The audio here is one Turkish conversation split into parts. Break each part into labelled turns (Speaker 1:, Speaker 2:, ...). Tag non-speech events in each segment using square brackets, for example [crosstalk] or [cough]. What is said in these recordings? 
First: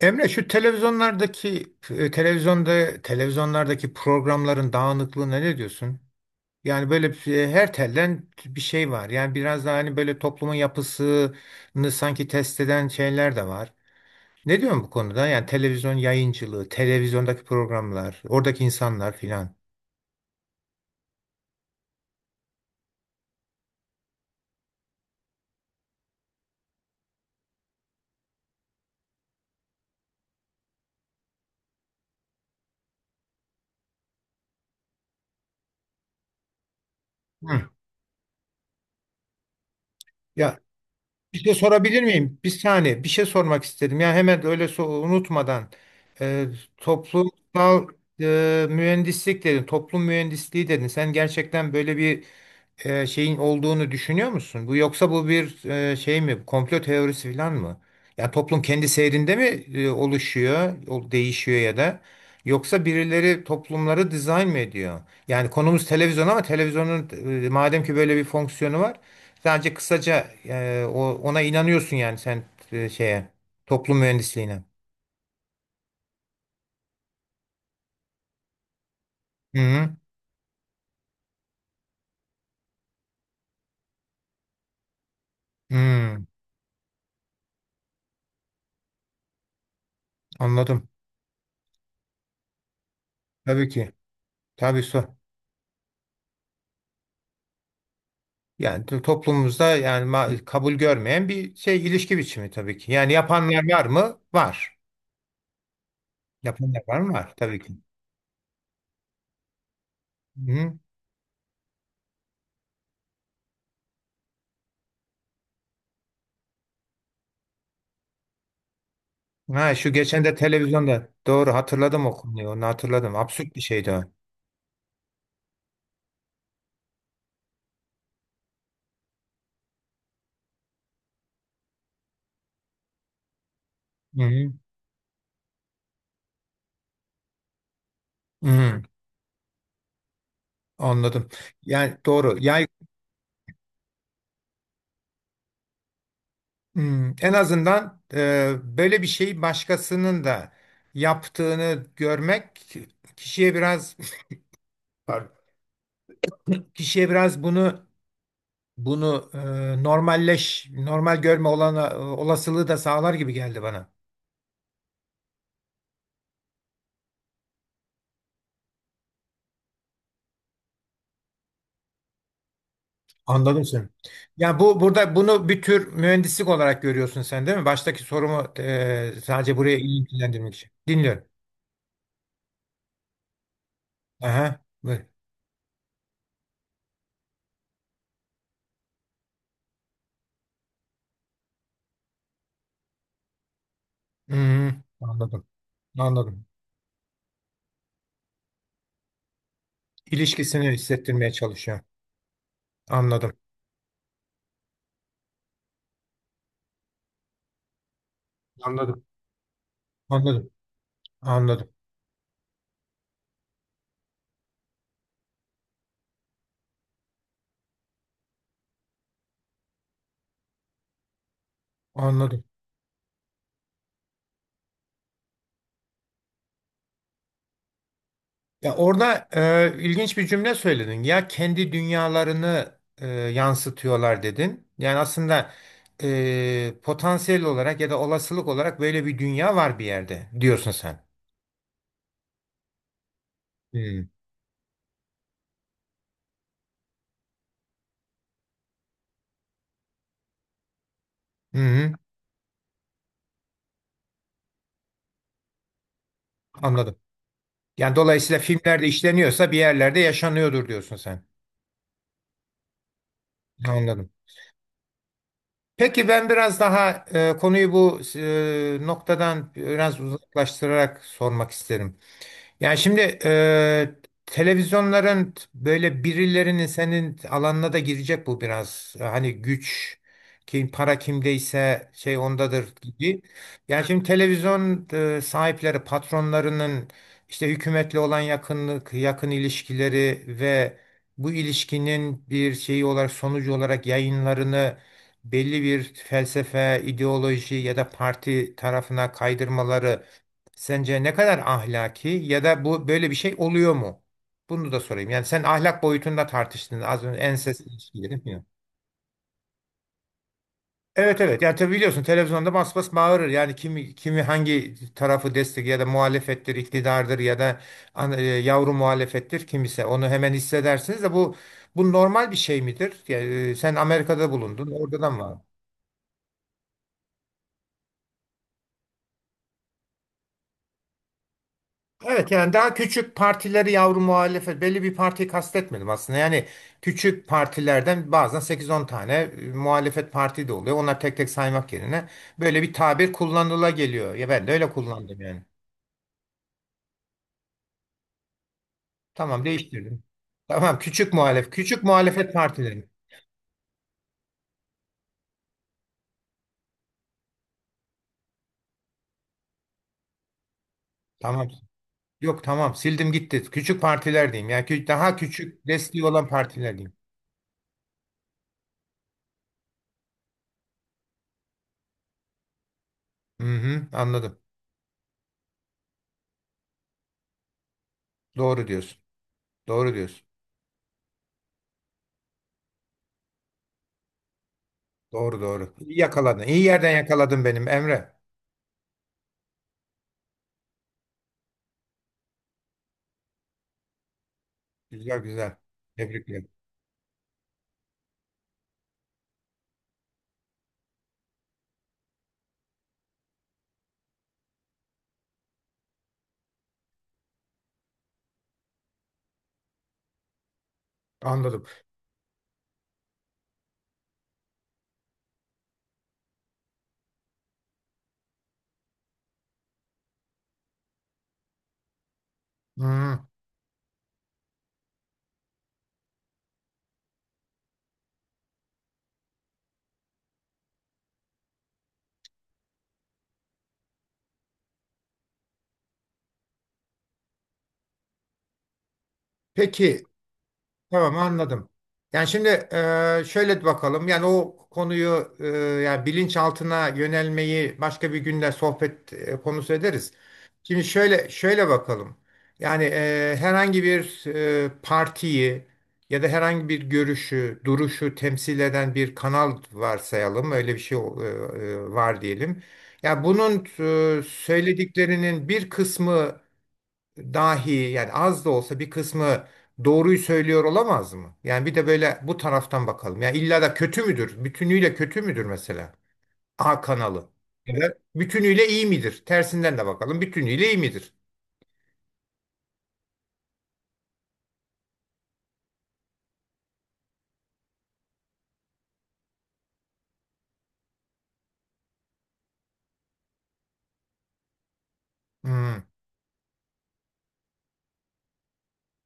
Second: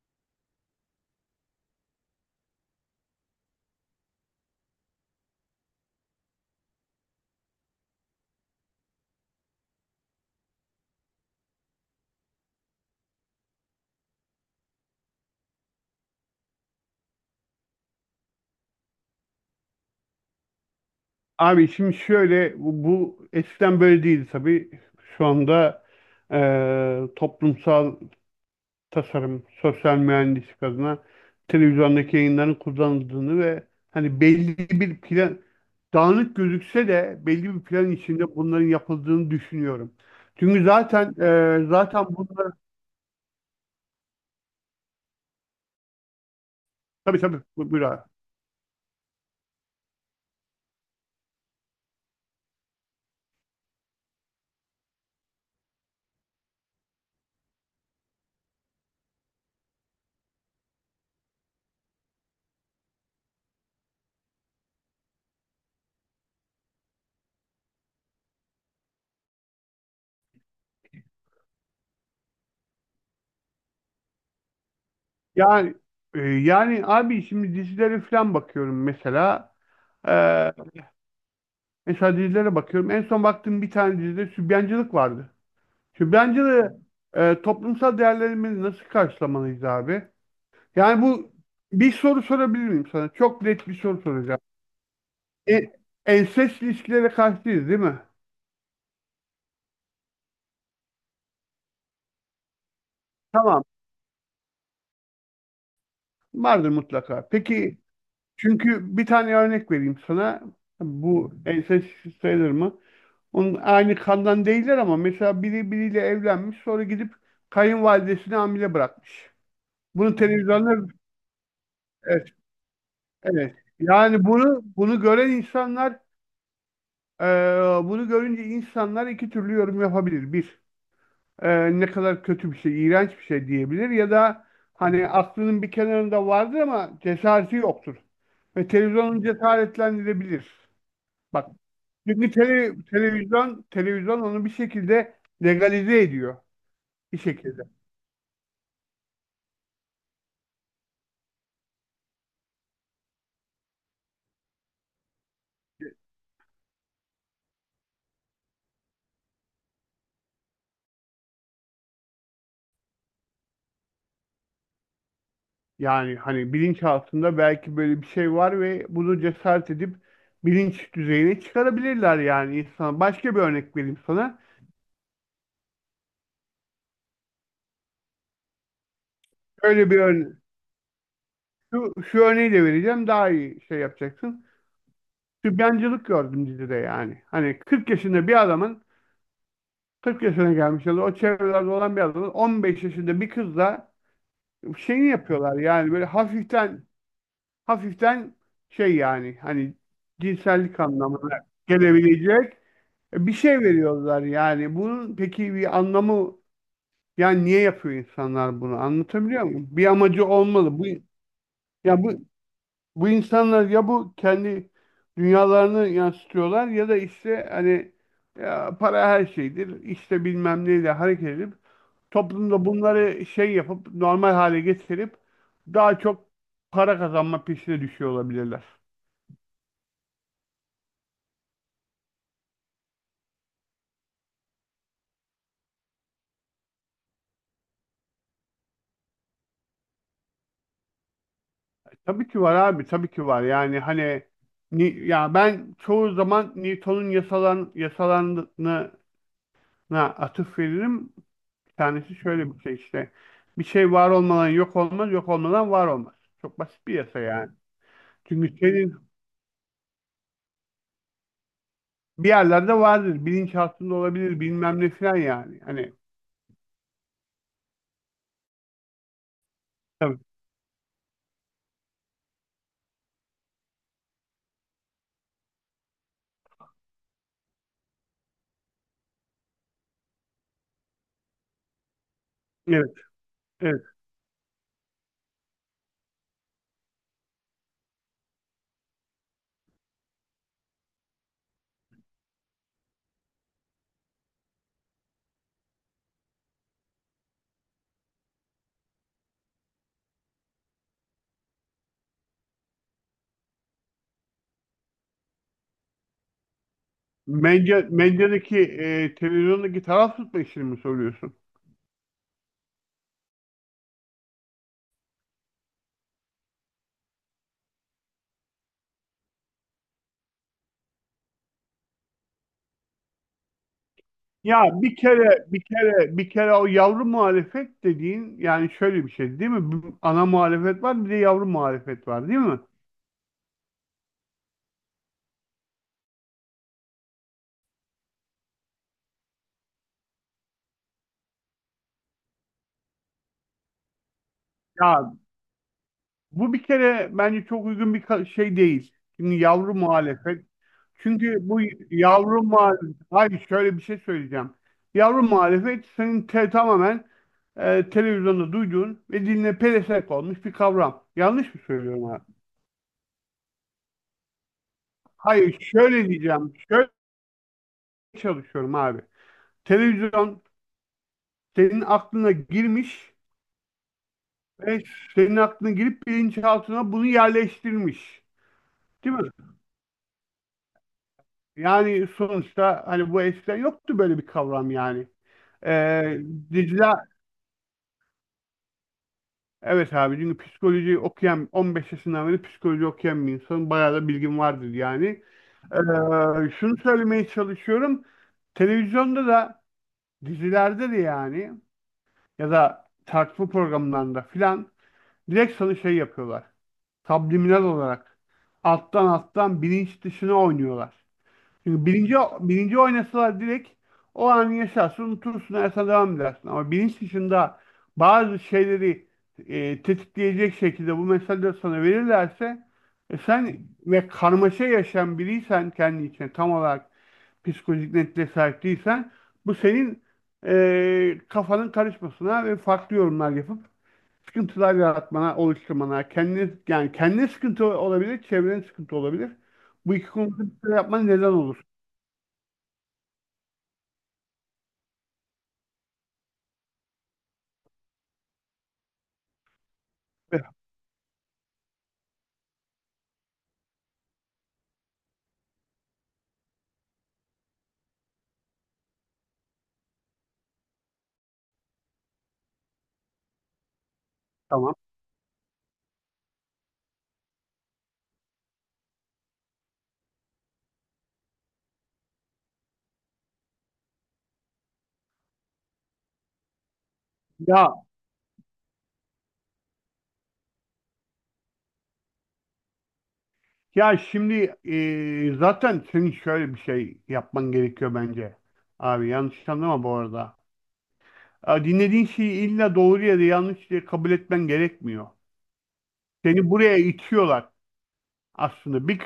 Speaker 1: Emre, şu televizyonlardaki e, televizyonda televizyonlardaki programların dağınıklığına ne diyorsun? Yani böyle her telden bir şey var. Yani biraz daha hani böyle toplumun yapısını sanki test eden şeyler de var. Ne diyorsun bu konuda? Yani televizyon yayıncılığı, televizyondaki programlar, oradaki insanlar filan.
Speaker 2: Abi şimdi şöyle bu eskiden böyle değildi tabii. Şu anda toplumsal tasarım, sosyal mühendislik adına televizyondaki yayınların kullanıldığını ve hani belli bir plan dağınık gözükse de belli bir
Speaker 1: Hı.
Speaker 2: plan içinde bunların yapıldığını düşünüyorum.
Speaker 1: Ya,
Speaker 2: Çünkü zaten
Speaker 1: bir şey
Speaker 2: eee,
Speaker 1: sorabilir
Speaker 2: zaten
Speaker 1: miyim? Bir
Speaker 2: bunlar
Speaker 1: saniye. Bir şey sormak istedim. Ya hemen öyle unutmadan, e,
Speaker 2: tabii tabii buyur
Speaker 1: toplumsal
Speaker 2: abi.
Speaker 1: mühendislik dedin, toplum mühendisliği dedin. Sen gerçekten böyle bir şeyin olduğunu düşünüyor musun? Bu, yoksa bu bir şey mi? Komplo teorisi falan mı? Ya toplum kendi seyrinde mi oluşuyor, değişiyor ya da yoksa birileri toplumları dizayn mı ediyor? Yani konumuz televizyon ama televizyonun, madem ki böyle bir fonksiyonu var, sadece kısaca, ona inanıyorsun yani sen, şeye, toplum mühendisliğine.
Speaker 2: Yani yani abi şimdi dizilere falan bakıyorum mesela.
Speaker 1: Hı hı.
Speaker 2: e, Mesela dizilere bakıyorum. En son baktığım bir tane dizide sübyancılık vardı.
Speaker 1: Hı,
Speaker 2: Sübyancılığı toplumsal değerlerimizi nasıl karşılamalıyız abi?
Speaker 1: anladım.
Speaker 2: Yani bu, bir soru sorabilir miyim sana? Çok
Speaker 1: Tabii
Speaker 2: net bir
Speaker 1: ki.
Speaker 2: soru soracağım.
Speaker 1: Tabii sor.
Speaker 2: E, ensest ilişkilere karşıyız değil mi?
Speaker 1: Yani toplumumuzda yani kabul görmeyen bir şey, ilişki biçimi tabii ki. Yani
Speaker 2: Tamam.
Speaker 1: yapanlar var mı? Var.
Speaker 2: Vardır
Speaker 1: Yapanlar var mı?
Speaker 2: mutlaka.
Speaker 1: Var tabii ki.
Speaker 2: Peki, çünkü bir tane örnek vereyim sana.
Speaker 1: Hı.
Speaker 2: Bu ensest sayılır mı? Onun aynı kandan değiller ama mesela biri biriyle evlenmiş, sonra gidip kayınvalidesini hamile bırakmış.
Speaker 1: Ha, şu
Speaker 2: Bunu
Speaker 1: geçen de
Speaker 2: televizyonda.
Speaker 1: televizyonda, doğru hatırladım o konuyu. Onu hatırladım. Absürt
Speaker 2: Evet.
Speaker 1: bir şeydi o.
Speaker 2: Yani bunu gören insanlar, e, bunu görünce insanlar iki türlü yorum yapabilir. Bir, ne kadar kötü bir şey, iğrenç bir şey diyebilir ya
Speaker 1: Hı
Speaker 2: da
Speaker 1: hı.
Speaker 2: hani aklının bir kenarında vardır ama cesareti yoktur. Ve
Speaker 1: Hı.
Speaker 2: televizyonun cesaretlendirebilir.
Speaker 1: Anladım.
Speaker 2: Bak,
Speaker 1: Yani
Speaker 2: çünkü
Speaker 1: doğru. Yani
Speaker 2: televizyon onu bir şekilde legalize ediyor
Speaker 1: hı,
Speaker 2: bir
Speaker 1: en
Speaker 2: şekilde.
Speaker 1: azından böyle bir şeyi başkasının da yaptığını görmek kişiye biraz, pardon, bunu, normal görme olasılığı da sağlar gibi geldi bana.
Speaker 2: Yani hani bilinçaltında belki böyle bir şey var ve bunu cesaret edip bilinç düzeyine çıkarabilirler yani insan. Başka bir
Speaker 1: Anladım
Speaker 2: örnek
Speaker 1: seni.
Speaker 2: vereyim sana.
Speaker 1: Yani bu, burada bunu bir tür mühendislik olarak görüyorsun sen, değil mi? Baştaki sorumu sadece buraya
Speaker 2: Öyle bir
Speaker 1: iyi
Speaker 2: örnek.
Speaker 1: ilgilendirmek için. Dinliyorum.
Speaker 2: Şu örneği de vereceğim, daha iyi şey yapacaksın.
Speaker 1: Aha, buyur.
Speaker 2: Sübyancılık gördüm dizide yani. Hani 40 yaşında bir adamın, 40 yaşına gelmiş ya da o çevrelerde olan bir adamın, 15 yaşında bir kızla
Speaker 1: Hmm,
Speaker 2: şeyini
Speaker 1: anladım.
Speaker 2: yapıyorlar yani, böyle
Speaker 1: Anladım.
Speaker 2: hafiften hafiften şey yani hani
Speaker 1: İlişkisini
Speaker 2: cinsellik
Speaker 1: hissettirmeye
Speaker 2: anlamına
Speaker 1: çalışıyor.
Speaker 2: gelebilecek bir
Speaker 1: Anladım.
Speaker 2: şey veriyorlar yani. Bunun peki bir anlamı, yani niye yapıyor insanlar bunu?
Speaker 1: Anladım.
Speaker 2: Anlatabiliyor muyum? Bir amacı
Speaker 1: Anladım.
Speaker 2: olmalı. Bu
Speaker 1: Anladım.
Speaker 2: ya bu bu insanlar ya bu kendi dünyalarını yansıtıyorlar ya da işte hani, ya para her şeydir, İşte bilmem neyle hareket edip
Speaker 1: Anladım.
Speaker 2: toplumda bunları şey yapıp normal hale getirip daha çok para kazanma peşine düşüyor olabilirler.
Speaker 1: Ya, orada ilginç bir cümle söyledin. Ya, kendi dünyalarını yansıtıyorlar dedin. Yani aslında potansiyel olarak ya da olasılık olarak böyle bir dünya var bir yerde, diyorsun sen.
Speaker 2: Tabii ki var abi, tabii ki var. Yani
Speaker 1: Hmm.
Speaker 2: hani ya, ben çoğu zaman Newton'un yasalarına atıf veririm.
Speaker 1: Hı
Speaker 2: Bir
Speaker 1: hı,
Speaker 2: tanesi şöyle bir şey işte. Bir şey var olmadan yok olmaz, yok olmadan var olmaz. Çok basit bir
Speaker 1: anladım.
Speaker 2: yasa yani.
Speaker 1: Yani dolayısıyla
Speaker 2: Çünkü
Speaker 1: filmlerde
Speaker 2: senin
Speaker 1: işleniyorsa bir yerlerde yaşanıyordur, diyorsun sen.
Speaker 2: bir yerlerde vardır, bilinç altında
Speaker 1: Anladım.
Speaker 2: olabilir, bilmem ne falan yani. Hani
Speaker 1: Peki, ben biraz daha konuyu bu noktadan biraz
Speaker 2: tabii.
Speaker 1: uzaklaştırarak sormak isterim. Yani şimdi, televizyonların böyle birilerinin, senin alanına da girecek bu biraz. Hani güç, kim, para kimdeyse şey ondadır
Speaker 2: Evet,
Speaker 1: gibi.
Speaker 2: evet.
Speaker 1: Yani şimdi televizyon sahipleri, patronlarının işte hükümetle olan yakınlık, yakın ilişkileri ve bu ilişkinin bir şeyi olarak, sonucu olarak yayınlarını belli bir felsefe, ideoloji ya da parti tarafına kaydırmaları sence ne kadar ahlaki ya da bu, böyle bir şey oluyor mu? Bunu da sorayım. Yani sen ahlak boyutunda tartıştın az önce ensest
Speaker 2: Medya,
Speaker 1: ilişkileri, değil mi?
Speaker 2: medyadaki televizyondaki taraf tutma işini mi
Speaker 1: Evet,
Speaker 2: soruyorsun?
Speaker 1: evet. Yani tabii biliyorsun televizyonda bas bas bağırır. Yani kimi hangi tarafı destek ya da muhalefettir, iktidardır ya da yavru muhalefettir kimse. Onu hemen hissedersiniz de, bu normal bir şey midir? Yani, sen Amerika'da
Speaker 2: Ya
Speaker 1: bulundun.
Speaker 2: bir
Speaker 1: Orada da mı var?
Speaker 2: kere bir kere bir kere o yavru muhalefet dediğin, yani şöyle bir şey değil mi? Bir ana muhalefet var, bir de yavru muhalefet var
Speaker 1: Evet,
Speaker 2: değil
Speaker 1: yani
Speaker 2: mi?
Speaker 1: daha küçük partileri yavru muhalefet, belli bir partiyi kastetmedim aslında. Yani küçük partilerden bazen sekiz on tane muhalefet parti de oluyor. Onlar tek tek saymak yerine böyle bir tabir kullanıla geliyor. Ya, ben de öyle
Speaker 2: Ya
Speaker 1: kullandım yani.
Speaker 2: bu bir kere bence çok uygun bir şey değil. Şimdi
Speaker 1: Tamam,
Speaker 2: yavru
Speaker 1: değiştirdim.
Speaker 2: muhalefet.
Speaker 1: Tamam, küçük
Speaker 2: Çünkü bu
Speaker 1: küçük muhalefet
Speaker 2: yavru
Speaker 1: partileri.
Speaker 2: muhalefet, hayır şöyle bir şey söyleyeceğim. Yavru muhalefet senin tamamen televizyonda duyduğun ve diline pelesenk olmuş bir kavram.
Speaker 1: Tamam.
Speaker 2: Yanlış mı söylüyorum abi?
Speaker 1: Yok, tamam, sildim gitti. Küçük partiler diyeyim. Yani daha
Speaker 2: Hayır
Speaker 1: küçük desteği
Speaker 2: şöyle
Speaker 1: olan
Speaker 2: diyeceğim.
Speaker 1: partiler
Speaker 2: Şöyle
Speaker 1: diyeyim.
Speaker 2: çalışıyorum abi. Televizyon senin aklına girmiş
Speaker 1: Hı hı, anladım.
Speaker 2: ve senin aklına girip bilinçaltına bunu yerleştirmiş.
Speaker 1: Doğru diyorsun.
Speaker 2: Değil mi?
Speaker 1: Doğru diyorsun.
Speaker 2: Yani sonuçta hani bu eskiden yoktu böyle bir kavram yani.
Speaker 1: Doğru doğru. İyi
Speaker 2: Ee,
Speaker 1: yakaladın. İyi yerden
Speaker 2: Dicle,
Speaker 1: yakaladın benim Emre.
Speaker 2: evet abi, çünkü psikoloji okuyan, 15 yaşından beri psikoloji okuyan bir insanın bayağı da bilgim vardır yani.
Speaker 1: Güzel güzel. Tebrikler.
Speaker 2: Şunu söylemeye çalışıyorum. Televizyonda da dizilerde de, yani ya da tartışma programlarında filan, direkt sana şey yapıyorlar. Subliminal olarak. Alttan alttan bilinç dışına oynuyorlar.
Speaker 1: Anladım.
Speaker 2: Çünkü bilinci oynasalar direkt o an yaşarsın, unutursun, hayata devam edersin. Ama bilinç dışında bazı şeyleri tetikleyecek şekilde bu mesajları sana verirlerse,
Speaker 1: Hmm.
Speaker 2: sen ve karmaşa yaşayan biriysen, kendi içine tam olarak psikolojik netliğe sahip değilsen, bu senin kafanın karışmasına ve farklı yorumlar yapıp sıkıntılar yaratmana, oluşturmana, kendine, yani kendine sıkıntı olabilir, çevrene sıkıntı olabilir. Bu
Speaker 1: Peki,
Speaker 2: iki konuda bir şeyler yapman
Speaker 1: tamam,
Speaker 2: neden olur?
Speaker 1: anladım. Yani şimdi, şöyle bakalım. Yani o konuyu, yani bilinçaltına yönelmeyi başka bir günde sohbet konusu ederiz.
Speaker 2: Eh,
Speaker 1: Şimdi şöyle bakalım. Yani herhangi bir partiyi ya da herhangi bir görüşü, duruşu temsil eden bir kanal varsayalım. Öyle bir şey var diyelim. Ya bunun
Speaker 2: Tamam.
Speaker 1: söylediklerinin bir kısmı dahi, yani az da olsa bir kısmı, doğruyu söylüyor olamaz mı? Yani bir de böyle bu taraftan bakalım. Yani illa da kötü müdür? Bütünüyle kötü müdür mesela? A kanalı. Ya
Speaker 2: Ya
Speaker 1: da bütünüyle iyi midir? Tersinden de bakalım. Bütünüyle iyi midir?
Speaker 2: ya şimdi zaten senin şöyle bir şey yapman gerekiyor bence. Abi, yanlış anlama bu arada. Ya dinlediğin şeyi illa doğru ya da yanlış diye kabul etmen gerekmiyor.
Speaker 1: Hı
Speaker 2: Seni buraya itiyorlar aslında. Bir,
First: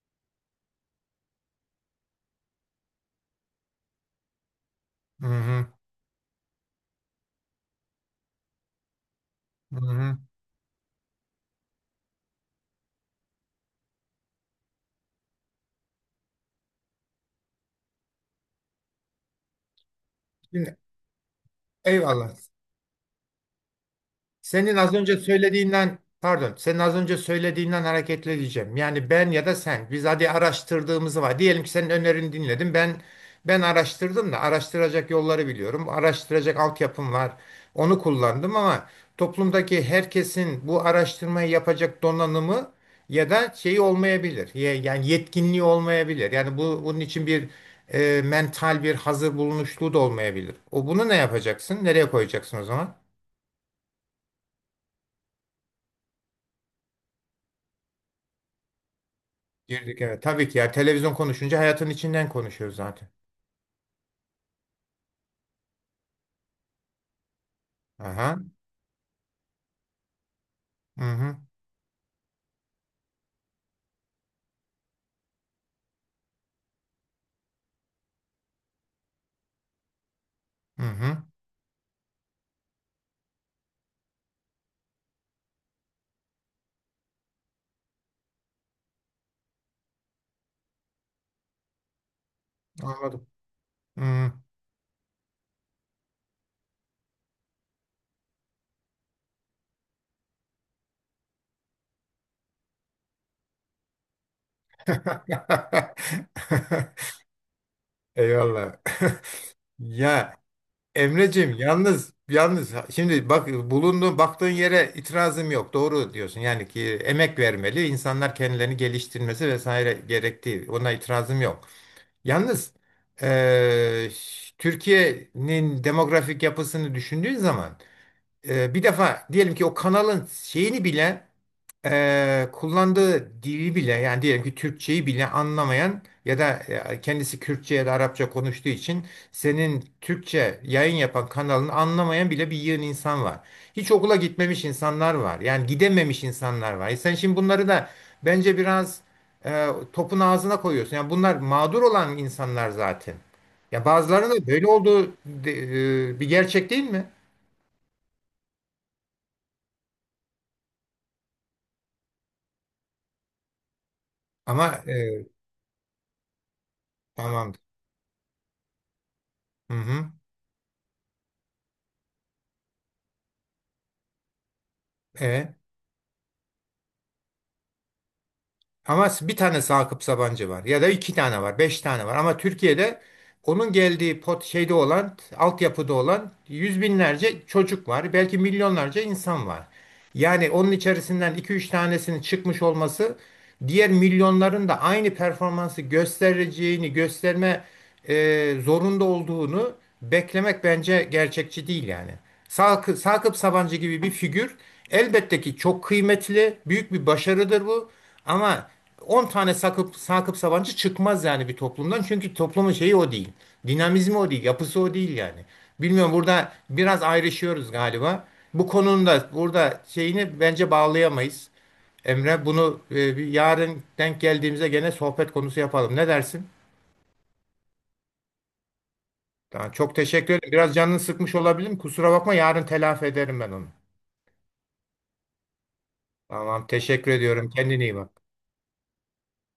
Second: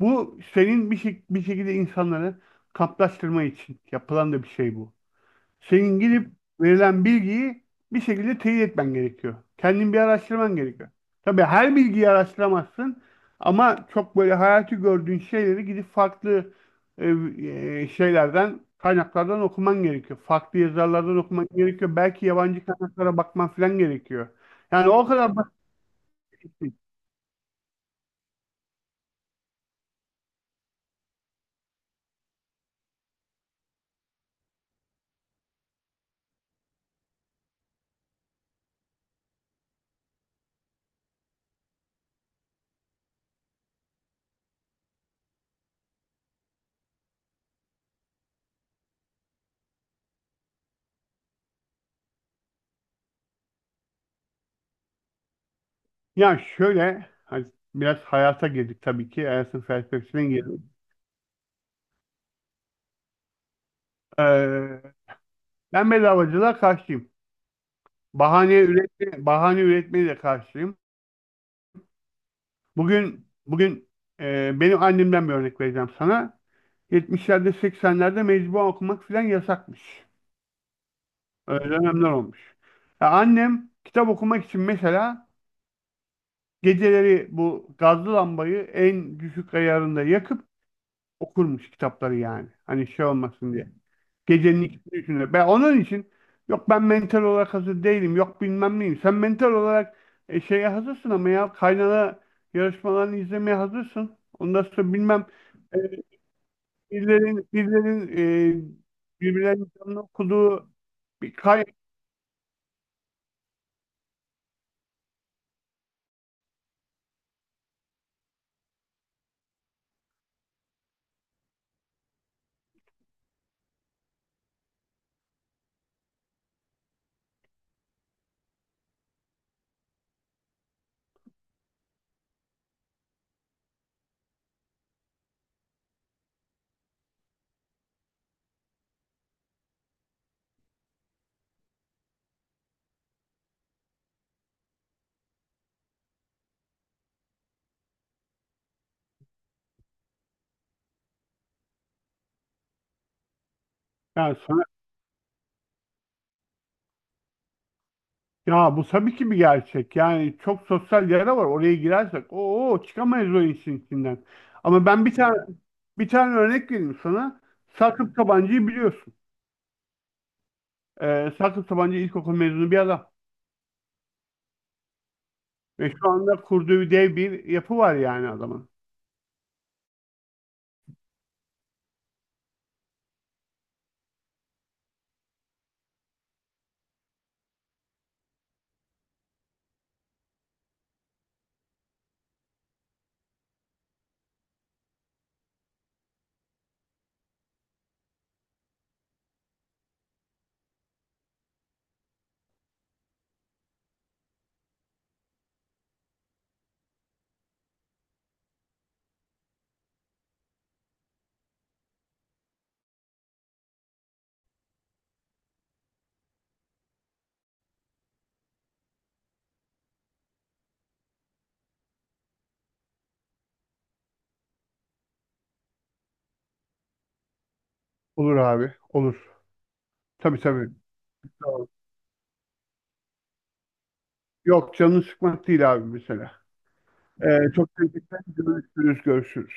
Speaker 2: bu senin bir şekilde insanları kamplaştırma için yapılan da bir şey bu.
Speaker 1: hı hı.
Speaker 2: Senin gidip verilen bilgiyi bir şekilde teyit etmen gerekiyor. Kendin bir
Speaker 1: Hı.
Speaker 2: araştırman gerekiyor. Tabii her bilgiyi araştıramazsın ama çok böyle hayatı gördüğün şeyleri gidip farklı şeylerden, kaynaklardan okuman gerekiyor. Farklı
Speaker 1: Şimdi,
Speaker 2: yazarlardan okuman gerekiyor. Belki
Speaker 1: eyvallah.
Speaker 2: yabancı kaynaklara bakman falan gerekiyor. Yani o kadar basit değil.
Speaker 1: Senin az önce söylediğinden hareketle diyeceğim. Yani ben ya da sen, biz hadi araştırdığımızı var. Diyelim ki senin önerini dinledim. Ben araştırdım da araştıracak yolları biliyorum. Araştıracak altyapım var. Onu kullandım ama toplumdaki herkesin bu araştırmayı yapacak donanımı ya da şeyi olmayabilir. Yani yetkinliği olmayabilir. Yani bu, bunun için bir mental bir hazır bulunuşluğu da olmayabilir. O bunu ne yapacaksın? Nereye koyacaksın o zaman?
Speaker 2: Ya şöyle, hani biraz hayata girdik tabii ki. Hayatın
Speaker 1: Girdik, evet.
Speaker 2: felsefesine
Speaker 1: Tabii ki
Speaker 2: girdik.
Speaker 1: ya, televizyon konuşunca hayatın içinden konuşuyoruz zaten.
Speaker 2: Ee, ben bedavacılığa karşıyım.
Speaker 1: Aha.
Speaker 2: Bahane üretme, bahane üretmeye de karşıyım.
Speaker 1: Hı hı.
Speaker 2: Bugün bugün benim annemden bir örnek vereceğim sana. 70'lerde 80'lerde mecbur okumak filan yasakmış.
Speaker 1: Hı hı.
Speaker 2: Öyle dönemler olmuş. Ya annem kitap okumak için mesela geceleri bu gazlı lambayı en düşük ayarında yakıp okurmuş kitapları yani. Hani şey
Speaker 1: Anladım.
Speaker 2: olmasın diye.
Speaker 1: Hı.
Speaker 2: Gecenin ikisini üçünde. Ben onun için, yok ben mental olarak hazır değilim, yok bilmem neyim. Sen mental olarak şeye hazırsın ama ya kaynana yarışmalarını izlemeye hazırsın. Ondan sonra bilmem e,
Speaker 1: [laughs]
Speaker 2: birilerin,
Speaker 1: Eyvallah.
Speaker 2: birilerin
Speaker 1: [laughs]
Speaker 2: birbirlerinin canını
Speaker 1: Ya
Speaker 2: okuduğu bir
Speaker 1: Emreciğim,
Speaker 2: kay
Speaker 1: yalnız şimdi bak, bulunduğun, baktığın yere itirazım yok. Doğru diyorsun. Yani ki emek vermeli, insanlar kendilerini geliştirmesi vesaire gerektiği. Ona itirazım yok. Yalnız, eee, Türkiye'nin demografik yapısını düşündüğün zaman, bir defa diyelim ki o kanalın şeyini bile, kullandığı dili bile, yani diyelim ki Türkçeyi bile anlamayan ya da kendisi Kürtçe ya da Arapça konuştuğu için senin Türkçe yayın yapan kanalını anlamayan bile bir yığın insan var. Hiç okula gitmemiş insanlar var. Yani gidememiş insanlar var. E sen şimdi bunları da bence biraz topun ağzına koyuyorsun. Yani bunlar mağdur olan insanlar zaten. Ya bazılarının
Speaker 2: yani
Speaker 1: da
Speaker 2: sana-
Speaker 1: böyle olduğu bir gerçek, değil mi?
Speaker 2: Ya bu tabii ki bir gerçek. Yani çok sosyal yara var. Oraya girersek o çıkamayız o işin içinden.
Speaker 1: Ama...
Speaker 2: Ama ben bir tane bir tane örnek vereyim sana.
Speaker 1: Tamamdır.
Speaker 2: Sakıp Sadık Sabancı'yı biliyorsun.
Speaker 1: Hı hı.
Speaker 2: Sakıp Sabancı İlkokul mezunu bir adam.
Speaker 1: E.
Speaker 2: Ve şu anda kurduğu dev bir yapı var yani adamın.
Speaker 1: Ama bir tane Sakıp Sabancı var, ya da iki tane var, beş tane var. Ama Türkiye'de onun geldiği pot şeyde olan, altyapıda olan yüz binlerce çocuk var. Belki milyonlarca insan var. Yani onun içerisinden iki üç tanesinin çıkmış olması diğer milyonların da aynı performansı göstereceğini, gösterme zorunda olduğunu beklemek bence gerçekçi değil yani. Sakıp Sabancı gibi bir figür elbette ki çok kıymetli, büyük bir başarıdır bu. Ama 10 tane Sakıp Sabancı çıkmaz yani bir toplumdan. Çünkü toplumun şeyi o değil. Dinamizmi o değil. Yapısı o değil yani. Bilmiyorum, burada biraz ayrışıyoruz galiba. Bu konunun da burada şeyini bence bağlayamayız. Emre, bunu bir yarın denk geldiğimizde gene sohbet konusu yapalım. Ne dersin?
Speaker 2: Olur abi, olur.
Speaker 1: Tamam, çok teşekkür
Speaker 2: Tabii
Speaker 1: ederim.
Speaker 2: tabii.
Speaker 1: Biraz canını sıkmış
Speaker 2: Doğru.
Speaker 1: olabilirim. Kusura bakma, yarın telafi ederim ben onu.
Speaker 2: Yok, canını sıkmak değil abi mesela.
Speaker 1: Tamam, teşekkür
Speaker 2: Ee,
Speaker 1: ediyorum.
Speaker 2: çok
Speaker 1: Kendine iyi bak.
Speaker 2: teşekkürler. Görüşürüz, görüşürüz.